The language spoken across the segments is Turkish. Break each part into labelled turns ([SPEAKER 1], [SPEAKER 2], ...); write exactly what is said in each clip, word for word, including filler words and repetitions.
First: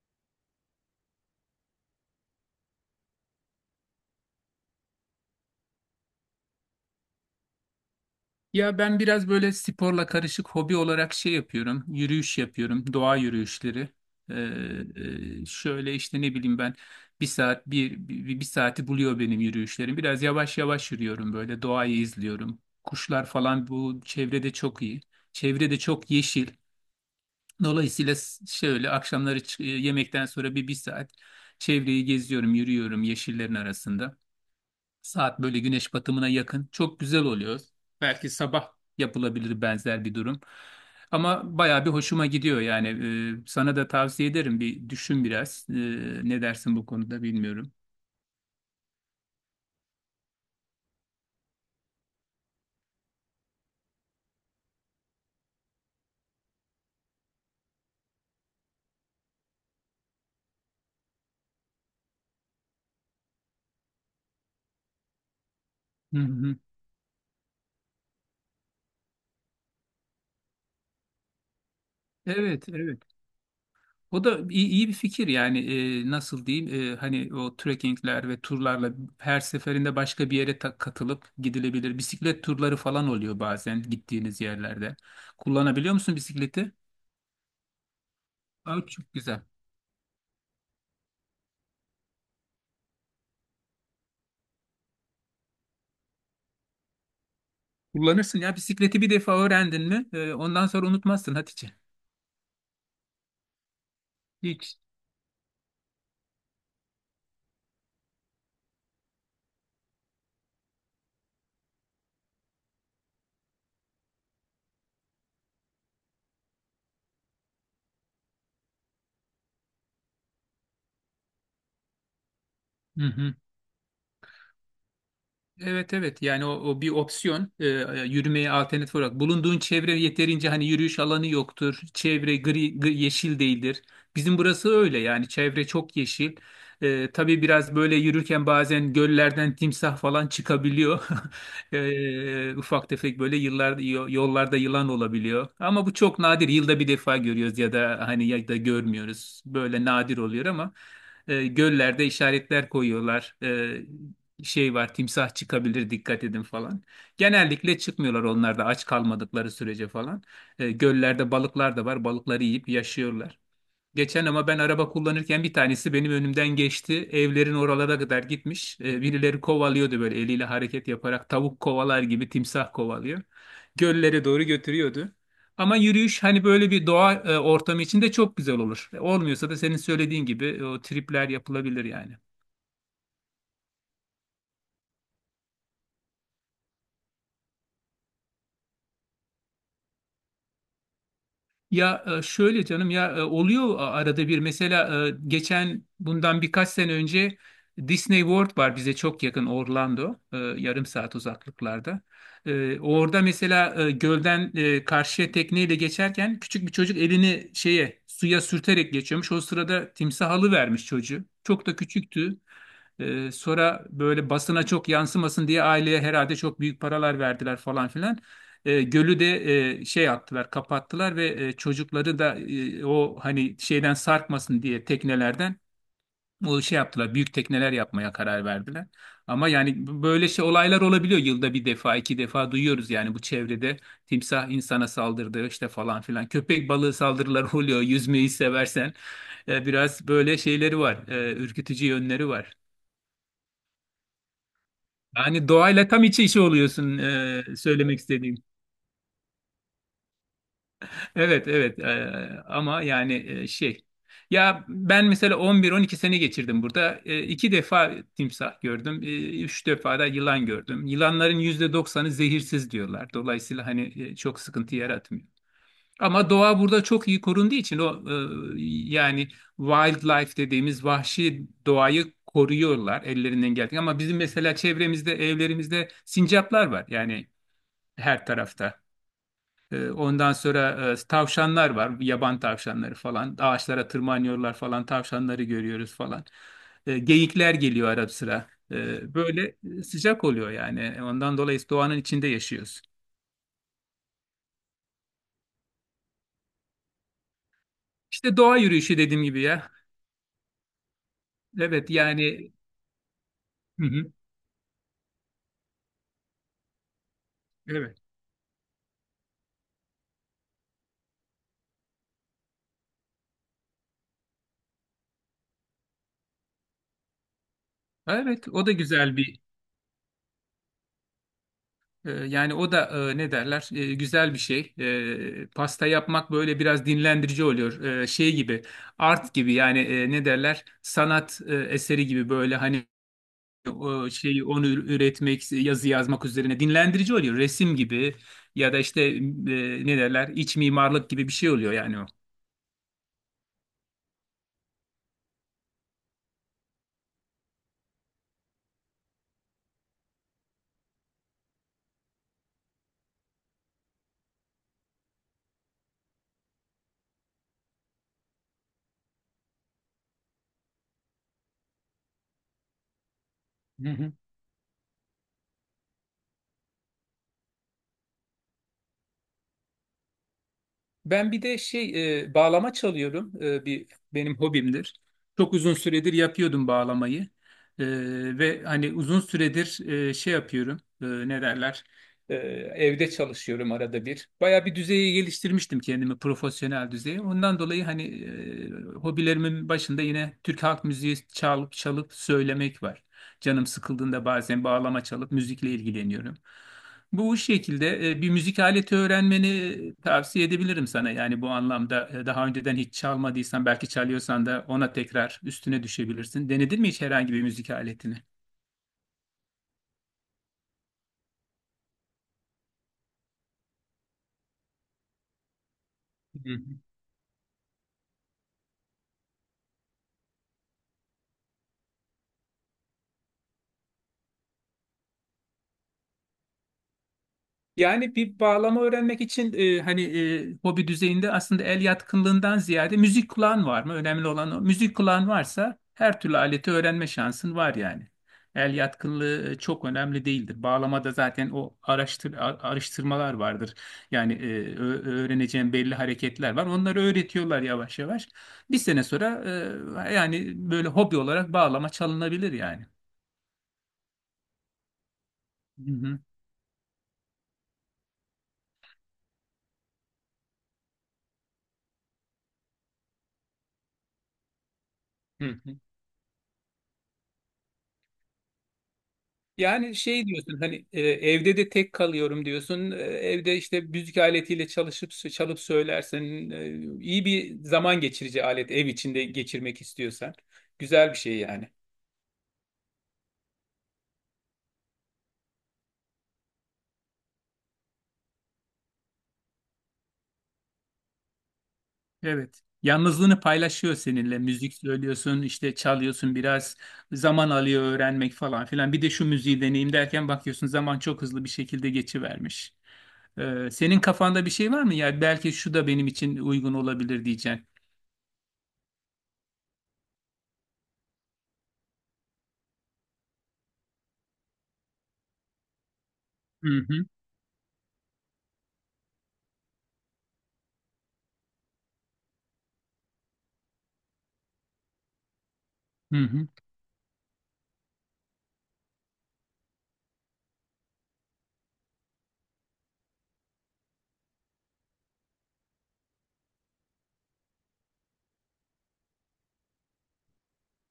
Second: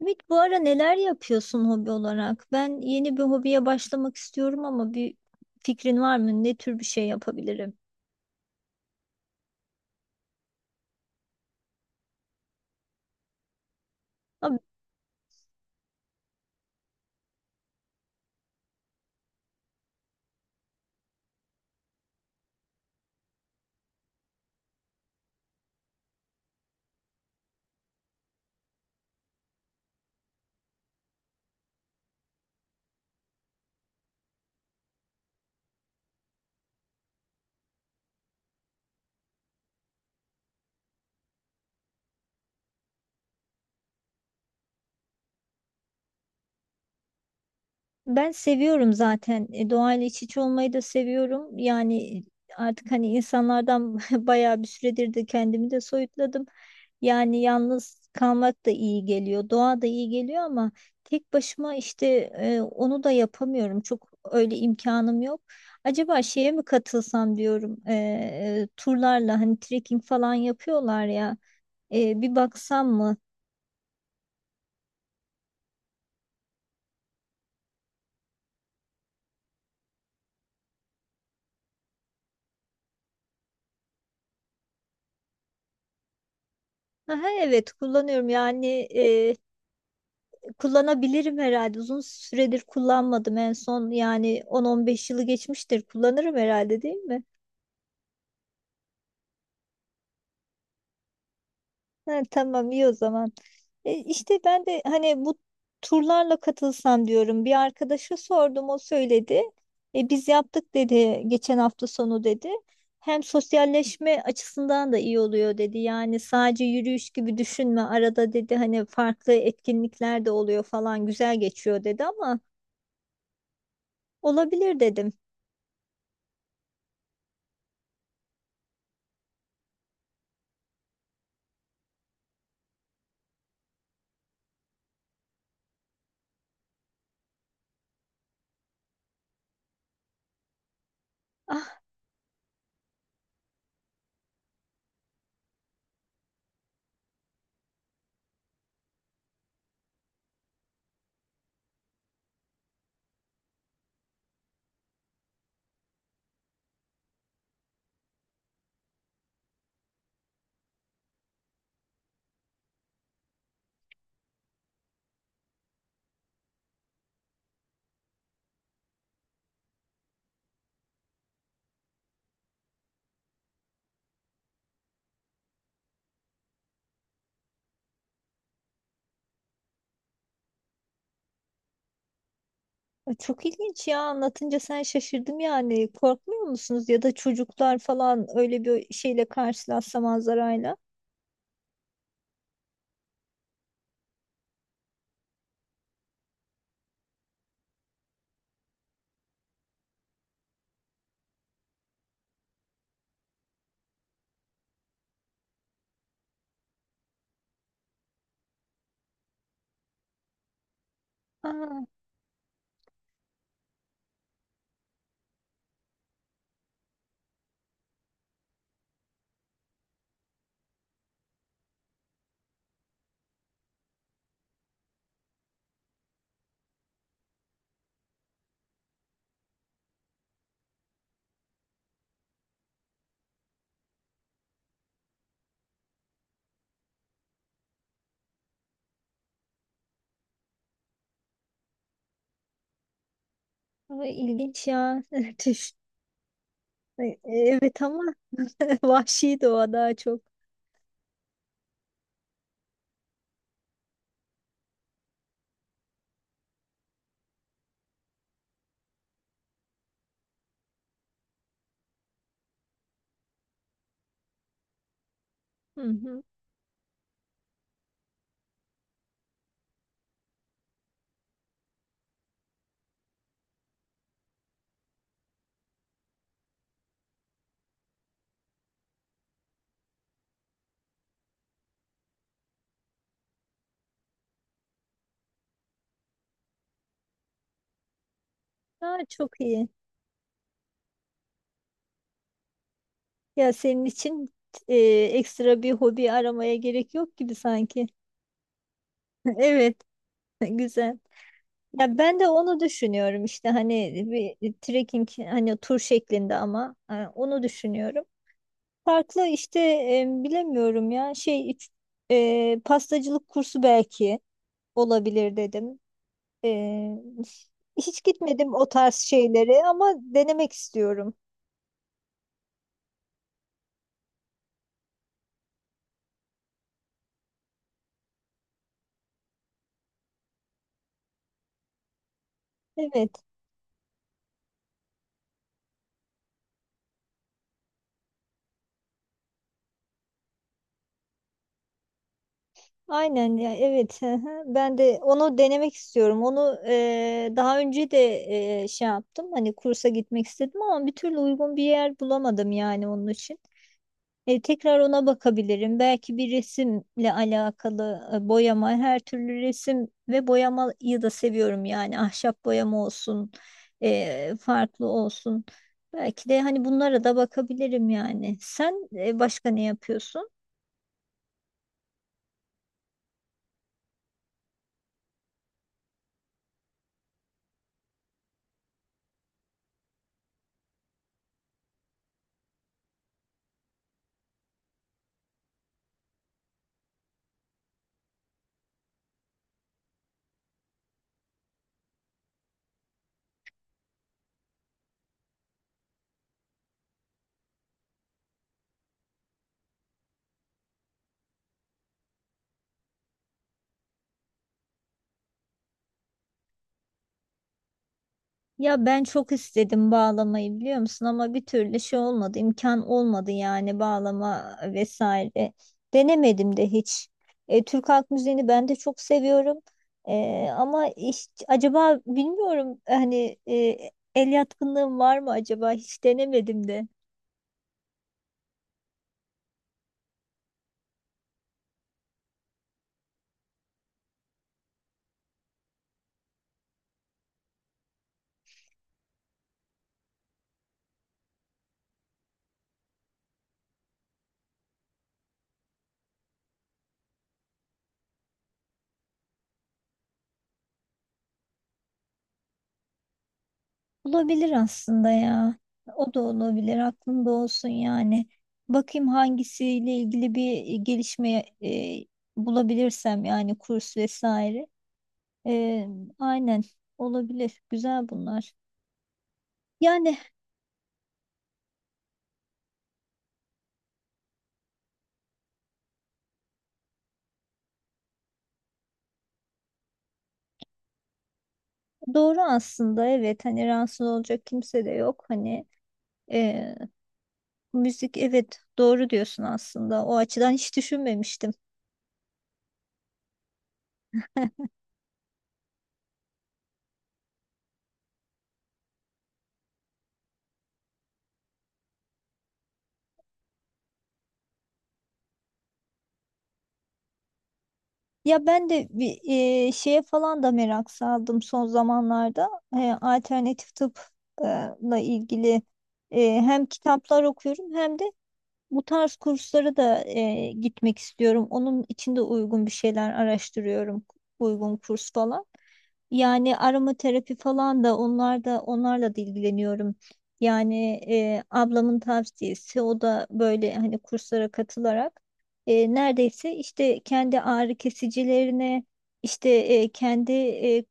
[SPEAKER 1] Ümit, bu ara neler yapıyorsun hobi olarak? Ben yeni bir hobiye başlamak istiyorum ama bir fikrin var mı? Ne tür bir şey yapabilirim?
[SPEAKER 2] Ya ben biraz böyle sporla karışık hobi olarak şey yapıyorum. Yürüyüş yapıyorum. Doğa yürüyüşleri.
[SPEAKER 1] Ama
[SPEAKER 2] Ee, e, Şöyle işte ne bileyim ben bir saat bir, bir, bir saati buluyor benim yürüyüşlerim. Biraz yavaş yavaş yürüyorum, böyle doğayı izliyorum. Kuşlar falan bu çevrede çok iyi. Çevrede çok yeşil. Dolayısıyla s- şöyle akşamları çı- yemekten sonra bir bir saat çevreyi geziyorum, yürüyorum yeşillerin arasında. Saat böyle güneş batımına yakın. Çok güzel oluyor. Belki sabah yapılabilir benzer bir durum. Ama bayağı bir hoşuma gidiyor yani. Ee, sana da tavsiye ederim. Bir düşün biraz. Ee, ne dersin bu konuda, bilmiyorum.
[SPEAKER 1] ben seviyorum zaten. E, Doğayla iç içe olmayı da seviyorum. Yani artık hani insanlardan bayağı bir süredir de kendimi de soyutladım. Yani yalnız kalmak da iyi geliyor, doğa da iyi geliyor ama tek başıma işte e, onu da yapamıyorum. Çok öyle imkanım yok.
[SPEAKER 2] Hı
[SPEAKER 1] Acaba şeye
[SPEAKER 2] hı.
[SPEAKER 1] mi katılsam diyorum, e, e, turlarla hani trekking falan yapıyorlar ya, e, bir
[SPEAKER 2] Evet,
[SPEAKER 1] baksam
[SPEAKER 2] evet.
[SPEAKER 1] mı?
[SPEAKER 2] O da iyi, iyi bir fikir yani. Ee, nasıl diyeyim, Ee, hani o trekkingler ve turlarla her seferinde başka bir yere ta- katılıp gidilebilir. Bisiklet turları falan oluyor bazen gittiğiniz yerlerde. Kullanabiliyor musun bisikleti?
[SPEAKER 1] Aha, evet kullanıyorum yani
[SPEAKER 2] Aa, çok
[SPEAKER 1] e,
[SPEAKER 2] güzel.
[SPEAKER 1] kullanabilirim herhalde. Uzun süredir kullanmadım en son yani on on beş yılı geçmiştir. Kullanırım herhalde, değil mi?
[SPEAKER 2] Kullanırsın ya bisikleti, bir defa öğrendin mi e, ondan sonra unutmazsın Hatice.
[SPEAKER 1] Ha, tamam iyi o zaman. E, işte ben
[SPEAKER 2] Hiç.
[SPEAKER 1] de hani bu turlarla katılsam diyorum. Bir arkadaşa sordum, o söyledi. E, biz yaptık dedi, geçen hafta sonu dedi. Hem sosyalleşme açısından da iyi oluyor dedi. Yani sadece yürüyüş gibi düşünme arada dedi, hani farklı etkinlikler de oluyor falan, güzel geçiyor dedi ama
[SPEAKER 2] Hı hı.
[SPEAKER 1] olabilir dedim.
[SPEAKER 2] Evet evet yani o, o bir opsiyon. Ee, yürümeye alternatif olarak bulunduğun çevre yeterince hani yürüyüş alanı yoktur, çevre gri, gri- yeşil değildir. Bizim burası öyle yani, çevre çok yeşil. Ee, tabii biraz böyle yürürken bazen göllerden timsah falan çıkabiliyor.
[SPEAKER 1] Ah,
[SPEAKER 2] Ee, ufak tefek böyle yıllar yo- yollarda yılan olabiliyor ama bu çok nadir, yılda bir defa görüyoruz ya da hani ya da görmüyoruz, böyle nadir oluyor ama e, göllerde işaretler koyuyorlar. E, şey var, timsah çıkabilir dikkat edin falan. Genellikle çıkmıyorlar onlar da aç kalmadıkları sürece falan. E, göllerde balıklar da var, balıkları yiyip yaşıyorlar. Geçen ama ben araba kullanırken bir tanesi benim önümden geçti. Evlerin oralara kadar gitmiş. E, birileri kovalıyordu, böyle eliyle hareket yaparak tavuk kovalar gibi timsah kovalıyor. Göllere doğru götürüyordu. Ama yürüyüş hani böyle bir doğa e, ortamı içinde çok güzel olur. E, Olmuyorsa da senin söylediğin gibi e, o tripler yapılabilir yani.
[SPEAKER 1] çok ilginç ya, anlatınca sen şaşırdım yani. Korkmuyor musunuz ya da çocuklar falan öyle bir şeyle karşılaşsa, manzarayla?
[SPEAKER 2] Ya e, şöyle canım, ya e, oluyor arada bir, mesela e, geçen bundan birkaç sene önce Disney World var bize çok yakın, Orlando, e, yarım saat uzaklıklarda. E, Orada mesela e, gölden e, karşıya tekneyle geçerken küçük bir çocuk elini şeye, suya sürterek geçiyormuş. O sırada timsah alıvermiş çocuğu. Çok da
[SPEAKER 1] Aa,
[SPEAKER 2] küçüktü. E, Sonra böyle basına çok yansımasın diye aileye herhalde çok büyük paralar verdiler falan filan. E, gölü de e, şey yaptılar, kapattılar, ve e, çocukları da e, o hani şeyden sarkmasın diye teknelerden o şey yaptılar. Büyük tekneler yapmaya karar verdiler. Ama yani b- böyle şey olaylar olabiliyor. Yılda bir defa, iki defa duyuyoruz yani bu çevrede timsah insana saldırdı işte falan filan. Köpek balığı saldırıları oluyor. Yüzmeyi seversen. E, biraz böyle şeyleri var. E, ürkütücü yönleri var.
[SPEAKER 1] bu ilginç ya.
[SPEAKER 2] Yani
[SPEAKER 1] Tüh.
[SPEAKER 2] doğayla tam iç içe oluyorsun,
[SPEAKER 1] E-
[SPEAKER 2] e,
[SPEAKER 1] Evet
[SPEAKER 2] söylemek
[SPEAKER 1] ama
[SPEAKER 2] istediğim.
[SPEAKER 1] vahşi doğa daha çok.
[SPEAKER 2] Evet evet. Ee, ama yani e, şey, ya ben mesela on bir on iki sene geçirdim burada. Ee, iki defa timsah gördüm. Ee, üç defa da yılan gördüm. Yılanların yüzde doksanı zehirsiz diyorlar. Dolayısıyla hani e, çok sıkıntı yaratmıyor.
[SPEAKER 1] Hı hı.
[SPEAKER 2] Ama doğa burada çok iyi korunduğu için, o e, yani wildlife dediğimiz vahşi doğayı koruyorlar ellerinden geldiği. Ama bizim mesela çevremizde, evlerimizde sincaplar var yani, her tarafta. Ee, Ondan sonra e, tavşanlar var, yaban tavşanları falan. Ağaçlara tırmanıyorlar falan, tavşanları görüyoruz falan. Ee, Geyikler geliyor ara sıra.
[SPEAKER 1] Daha
[SPEAKER 2] Ee,
[SPEAKER 1] çok
[SPEAKER 2] Böyle
[SPEAKER 1] iyi.
[SPEAKER 2] e, sıcak oluyor yani. Ondan dolayı doğanın içinde yaşıyoruz.
[SPEAKER 1] Ya senin için e, ekstra bir hobi aramaya gerek yok gibi sanki.
[SPEAKER 2] İşte doğa yürüyüşü dediğim gibi ya.
[SPEAKER 1] Evet, güzel.
[SPEAKER 2] Evet
[SPEAKER 1] Ya ben de
[SPEAKER 2] yani.
[SPEAKER 1] onu düşünüyorum işte
[SPEAKER 2] Hı
[SPEAKER 1] hani
[SPEAKER 2] hı.
[SPEAKER 1] bir trekking hani tur şeklinde ama e, onu
[SPEAKER 2] Evet.
[SPEAKER 1] düşünüyorum. Farklı işte e, bilemiyorum ya şey iç- e, pastacılık kursu belki olabilir dedim. Ee, hiç
[SPEAKER 2] Evet,
[SPEAKER 1] gitmedim o
[SPEAKER 2] o da
[SPEAKER 1] tarz
[SPEAKER 2] güzel bir.
[SPEAKER 1] şeylere ama denemek istiyorum.
[SPEAKER 2] Ee, Yani o da e, ne derler, e, güzel bir şey. E, pasta yapmak böyle biraz dinlendirici oluyor. E, şey gibi, art gibi yani, e, ne derler, sanat e, eseri gibi, böyle hani
[SPEAKER 1] Evet,
[SPEAKER 2] o şeyi, onu ür- üretmek, yazı yazmak üzerine dinlendirici oluyor. Resim gibi, ya da işte e, ne derler iç mimarlık gibi bir şey oluyor yani
[SPEAKER 1] aynen ya, evet. Hı hı. Ben de onu denemek istiyorum. Onu eee, daha önce de eee, şey yaptım. Hani kursa gitmek istedim ama bir türlü uygun bir yer bulamadım yani onun için. E, tekrar ona bakabilirim. Belki bir resimle alakalı e, boyama, her türlü resim ve boyamayı da seviyorum yani, ahşap boyama olsun,
[SPEAKER 2] o.
[SPEAKER 1] e, farklı olsun. Belki de hani bunlara da bakabilirim yani. Sen e, başka ne yapıyorsun?
[SPEAKER 2] Ben bir de şey, e, bağlama çalıyorum. E, bir benim hobimdir. Çok uzun süredir yapıyordum bağlamayı. E, Ve hani uzun süredir e, şey yapıyorum. E, ne derler? E, Evde çalışıyorum arada bir. Baya bir düzeye geliştirmiştim kendimi, profesyonel düzeye. Ondan dolayı hani e, hobilerimin başında yine Türk halk müziği çalıp çalıp söylemek var. Canım sıkıldığında bazen bağlama çalıp müzikle ilgileniyorum. Bu şekilde e, bir müzik aleti öğrenmeni e, tavsiye edebilirim sana. Yani bu anlamda e, daha önceden hiç çalmadıysan, belki çalıyorsan da ona tekrar üstüne düşebilirsin. Denedin mi hiç herhangi bir müzik aletini?
[SPEAKER 1] Ya ben çok istedim bağlamayı, biliyor musun, ama bir türlü şey olmadı, imkan olmadı yani bağlama vesaire. Denemedim de hiç. E, Türk Halk Müziği'ni ben de çok seviyorum. E, ama hiç, acaba bilmiyorum hani e, el yatkınlığım var mı acaba, hiç denemedim de.
[SPEAKER 2] Yani bir bağlama öğrenmek için e, hani e, hobi düzeyinde, aslında el yatkınlığından ziyade müzik kulağın var mı? Önemli olan o. Müzik kulağın varsa her türlü aleti öğrenme şansın var yani. El yatkınlığı e, çok önemli değildir. Bağlamada zaten o araştır, a- araştırmalar vardır. Yani e, ö- öğreneceğin belli hareketler var. Onları öğretiyorlar yavaş yavaş. Bir sene sonra e, yani böyle hobi olarak bağlama çalınabilir yani.
[SPEAKER 1] Olabilir aslında ya.
[SPEAKER 2] Hı
[SPEAKER 1] O
[SPEAKER 2] hı.
[SPEAKER 1] da olabilir, aklımda olsun yani. Bakayım hangisiyle ilgili bir gelişme e, bulabilirsem yani, kurs vesaire.
[SPEAKER 2] Hı hı.
[SPEAKER 1] Ee, aynen, olabilir. Güzel bunlar.
[SPEAKER 2] Yani
[SPEAKER 1] Yani
[SPEAKER 2] şey diyorsun hani, e, evde de tek kalıyorum diyorsun. E, Evde işte müzik aletiyle çalışıp çalıp söylersen, e, iyi bir zaman geçirici alet, ev içinde geçirmek istiyorsan güzel bir şey yani.
[SPEAKER 1] doğru aslında, evet, hani rahatsız olacak kimse de yok. Hani e, müzik, evet, doğru diyorsun aslında. O açıdan hiç düşünmemiştim.
[SPEAKER 2] Evet. Yalnızlığını paylaşıyor seninle. Müzik söylüyorsun, işte çalıyorsun, biraz zaman alıyor öğrenmek falan filan. Bir de şu müziği deneyeyim derken bakıyorsun zaman çok hızlı bir şekilde geçivermiş. E, senin kafanda bir şey var mı? Ya belki şu da benim için uygun olabilir diyeceksin.
[SPEAKER 1] Ya ben de bir e, şeye falan da merak saldım son zamanlarda. E, alternatif tıpla ilgili e, hem
[SPEAKER 2] Hı hı.
[SPEAKER 1] kitaplar okuyorum hem de bu tarz kurslara da e, gitmek istiyorum. Onun için de uygun bir şeyler araştırıyorum. Uygun kurs falan.
[SPEAKER 2] Hı hı.
[SPEAKER 1] Yani aromaterapi falan da, onlar da, onlarla da ilgileniyorum. Yani e, ablamın tavsiyesi, o da böyle hani kurslara katılarak e, neredeyse işte kendi ağrı kesicilerini işte e, kendi e,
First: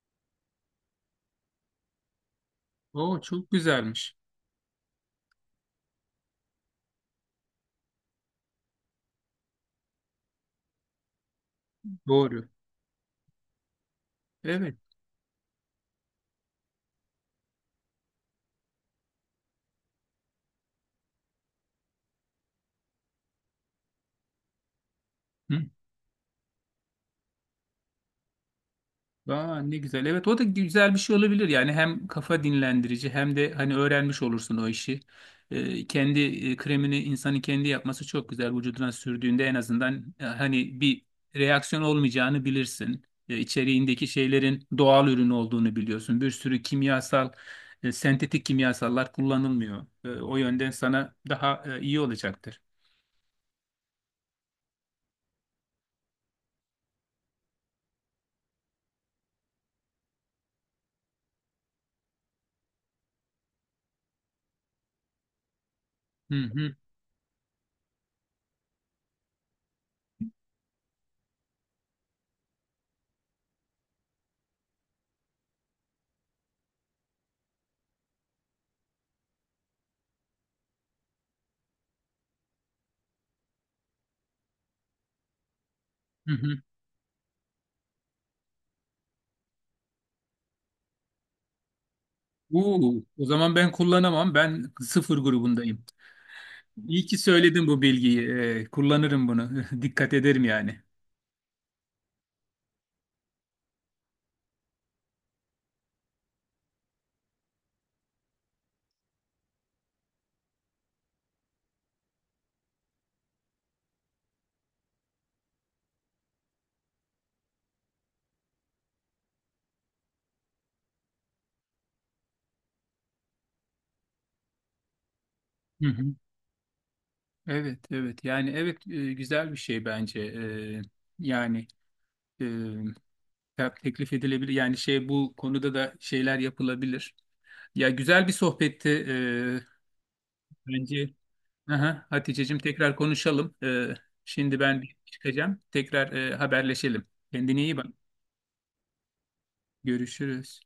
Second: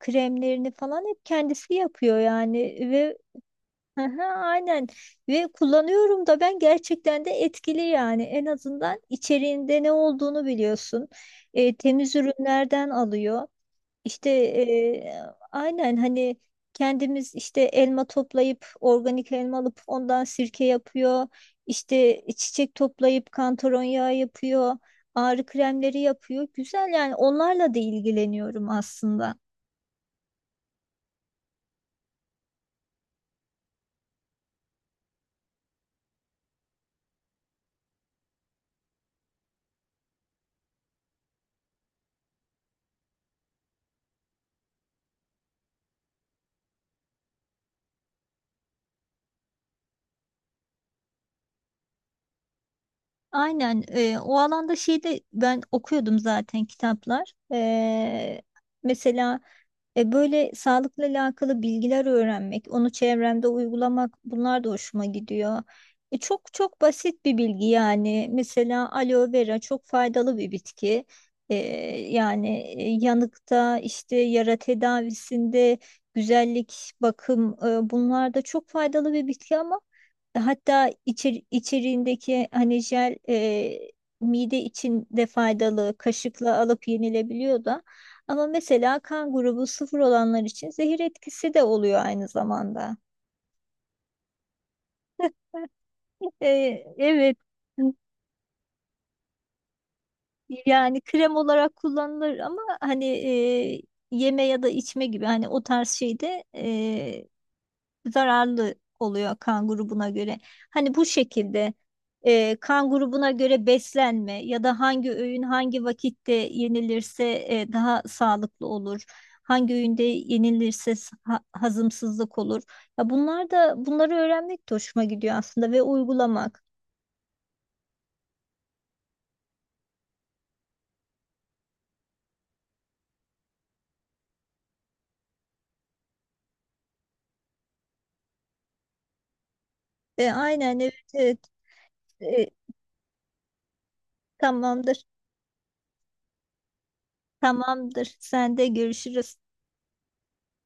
[SPEAKER 1] kremlerini falan hep kendisi yapıyor yani, ve
[SPEAKER 2] Oo, çok güzelmiş.
[SPEAKER 1] Aha, aynen, ve kullanıyorum da, ben gerçekten de etkili yani, en azından içeriğinde ne olduğunu biliyorsun. E, temiz
[SPEAKER 2] Doğru.
[SPEAKER 1] ürünlerden alıyor işte
[SPEAKER 2] Evet.
[SPEAKER 1] e, aynen, hani kendimiz işte elma toplayıp, organik elma alıp ondan sirke yapıyor, işte çiçek toplayıp kantaron yağı yapıyor, ağrı
[SPEAKER 2] Hı.
[SPEAKER 1] kremleri yapıyor, güzel yani, onlarla da ilgileniyorum aslında.
[SPEAKER 2] Aa, ne güzel. Evet, o da güzel bir şey olabilir. Yani hem kafa dinlendirici, hem de hani öğrenmiş olursun o işi. Ee, kendi e, kremini insanın kendi yapması çok güzel. Vücuduna sürdüğünde en azından e, hani bir reaksiyon olmayacağını bilirsin. E, içeriğindeki şeylerin doğal ürün olduğunu biliyorsun. Bir sürü kimyasal, e, sentetik kimyasallar kullanılmıyor. E, o yönden sana daha e, iyi olacaktır.
[SPEAKER 1] Aynen, e, o alanda şeyde ben okuyordum zaten kitaplar. E, mesela e, böyle sağlıkla alakalı bilgiler öğrenmek, onu çevremde uygulamak, bunlar da hoşuma gidiyor. E,
[SPEAKER 2] Hı
[SPEAKER 1] çok
[SPEAKER 2] hı
[SPEAKER 1] çok basit bir bilgi yani. Mesela aloe vera çok faydalı bir bitki. E, yani e, yanıkta, işte yara tedavisinde, güzellik, bakım, e, bunlar da çok faydalı bir bitki ama hatta içer, içeriğindeki hani jel, e, mide için de faydalı,
[SPEAKER 2] hı
[SPEAKER 1] kaşıkla
[SPEAKER 2] hı.
[SPEAKER 1] alıp yenilebiliyor da. Ama mesela kan grubu sıfır olanlar için zehir etkisi de oluyor aynı zamanda.
[SPEAKER 2] Uu, o zaman ben kullanamam. Ben sıfır grubundayım.
[SPEAKER 1] E,
[SPEAKER 2] İyi ki
[SPEAKER 1] evet
[SPEAKER 2] söyledin bu bilgiyi. Ee, kullanırım bunu. Dikkat ederim yani.
[SPEAKER 1] yani krem olarak kullanılır ama hani e, yeme ya da içme gibi, hani o tarz şeyde zararlı oluyor kan grubuna göre. Hani bu şekilde e, kan grubuna göre beslenme ya da hangi öğün hangi vakitte yenilirse e, daha sağlıklı olur. Hangi öğünde yenilirse s- ha- hazımsızlık olur. Ya bunlar da, bunları öğrenmek de hoşuma gidiyor aslında, ve
[SPEAKER 2] Hı hı.
[SPEAKER 1] uygulamak.
[SPEAKER 2] Evet, evet. Yani evet, e, güzel bir şey bence. Ee, yani e, te- teklif edilebilir. Yani şey, bu konuda da şeyler yapılabilir. Ya güzel bir sohbetti. Ee,
[SPEAKER 1] E, aynen, evet,
[SPEAKER 2] bence.
[SPEAKER 1] evet.
[SPEAKER 2] Aha,
[SPEAKER 1] E,
[SPEAKER 2] Hatice'cim, tekrar konuşalım. Ee, şimdi ben bir
[SPEAKER 1] tamamdır.
[SPEAKER 2] çıkacağım. Tekrar e, haberleşelim. Kendine iyi bak.
[SPEAKER 1] Tamamdır. Sen de, görüşürüz.
[SPEAKER 2] Görüşürüz.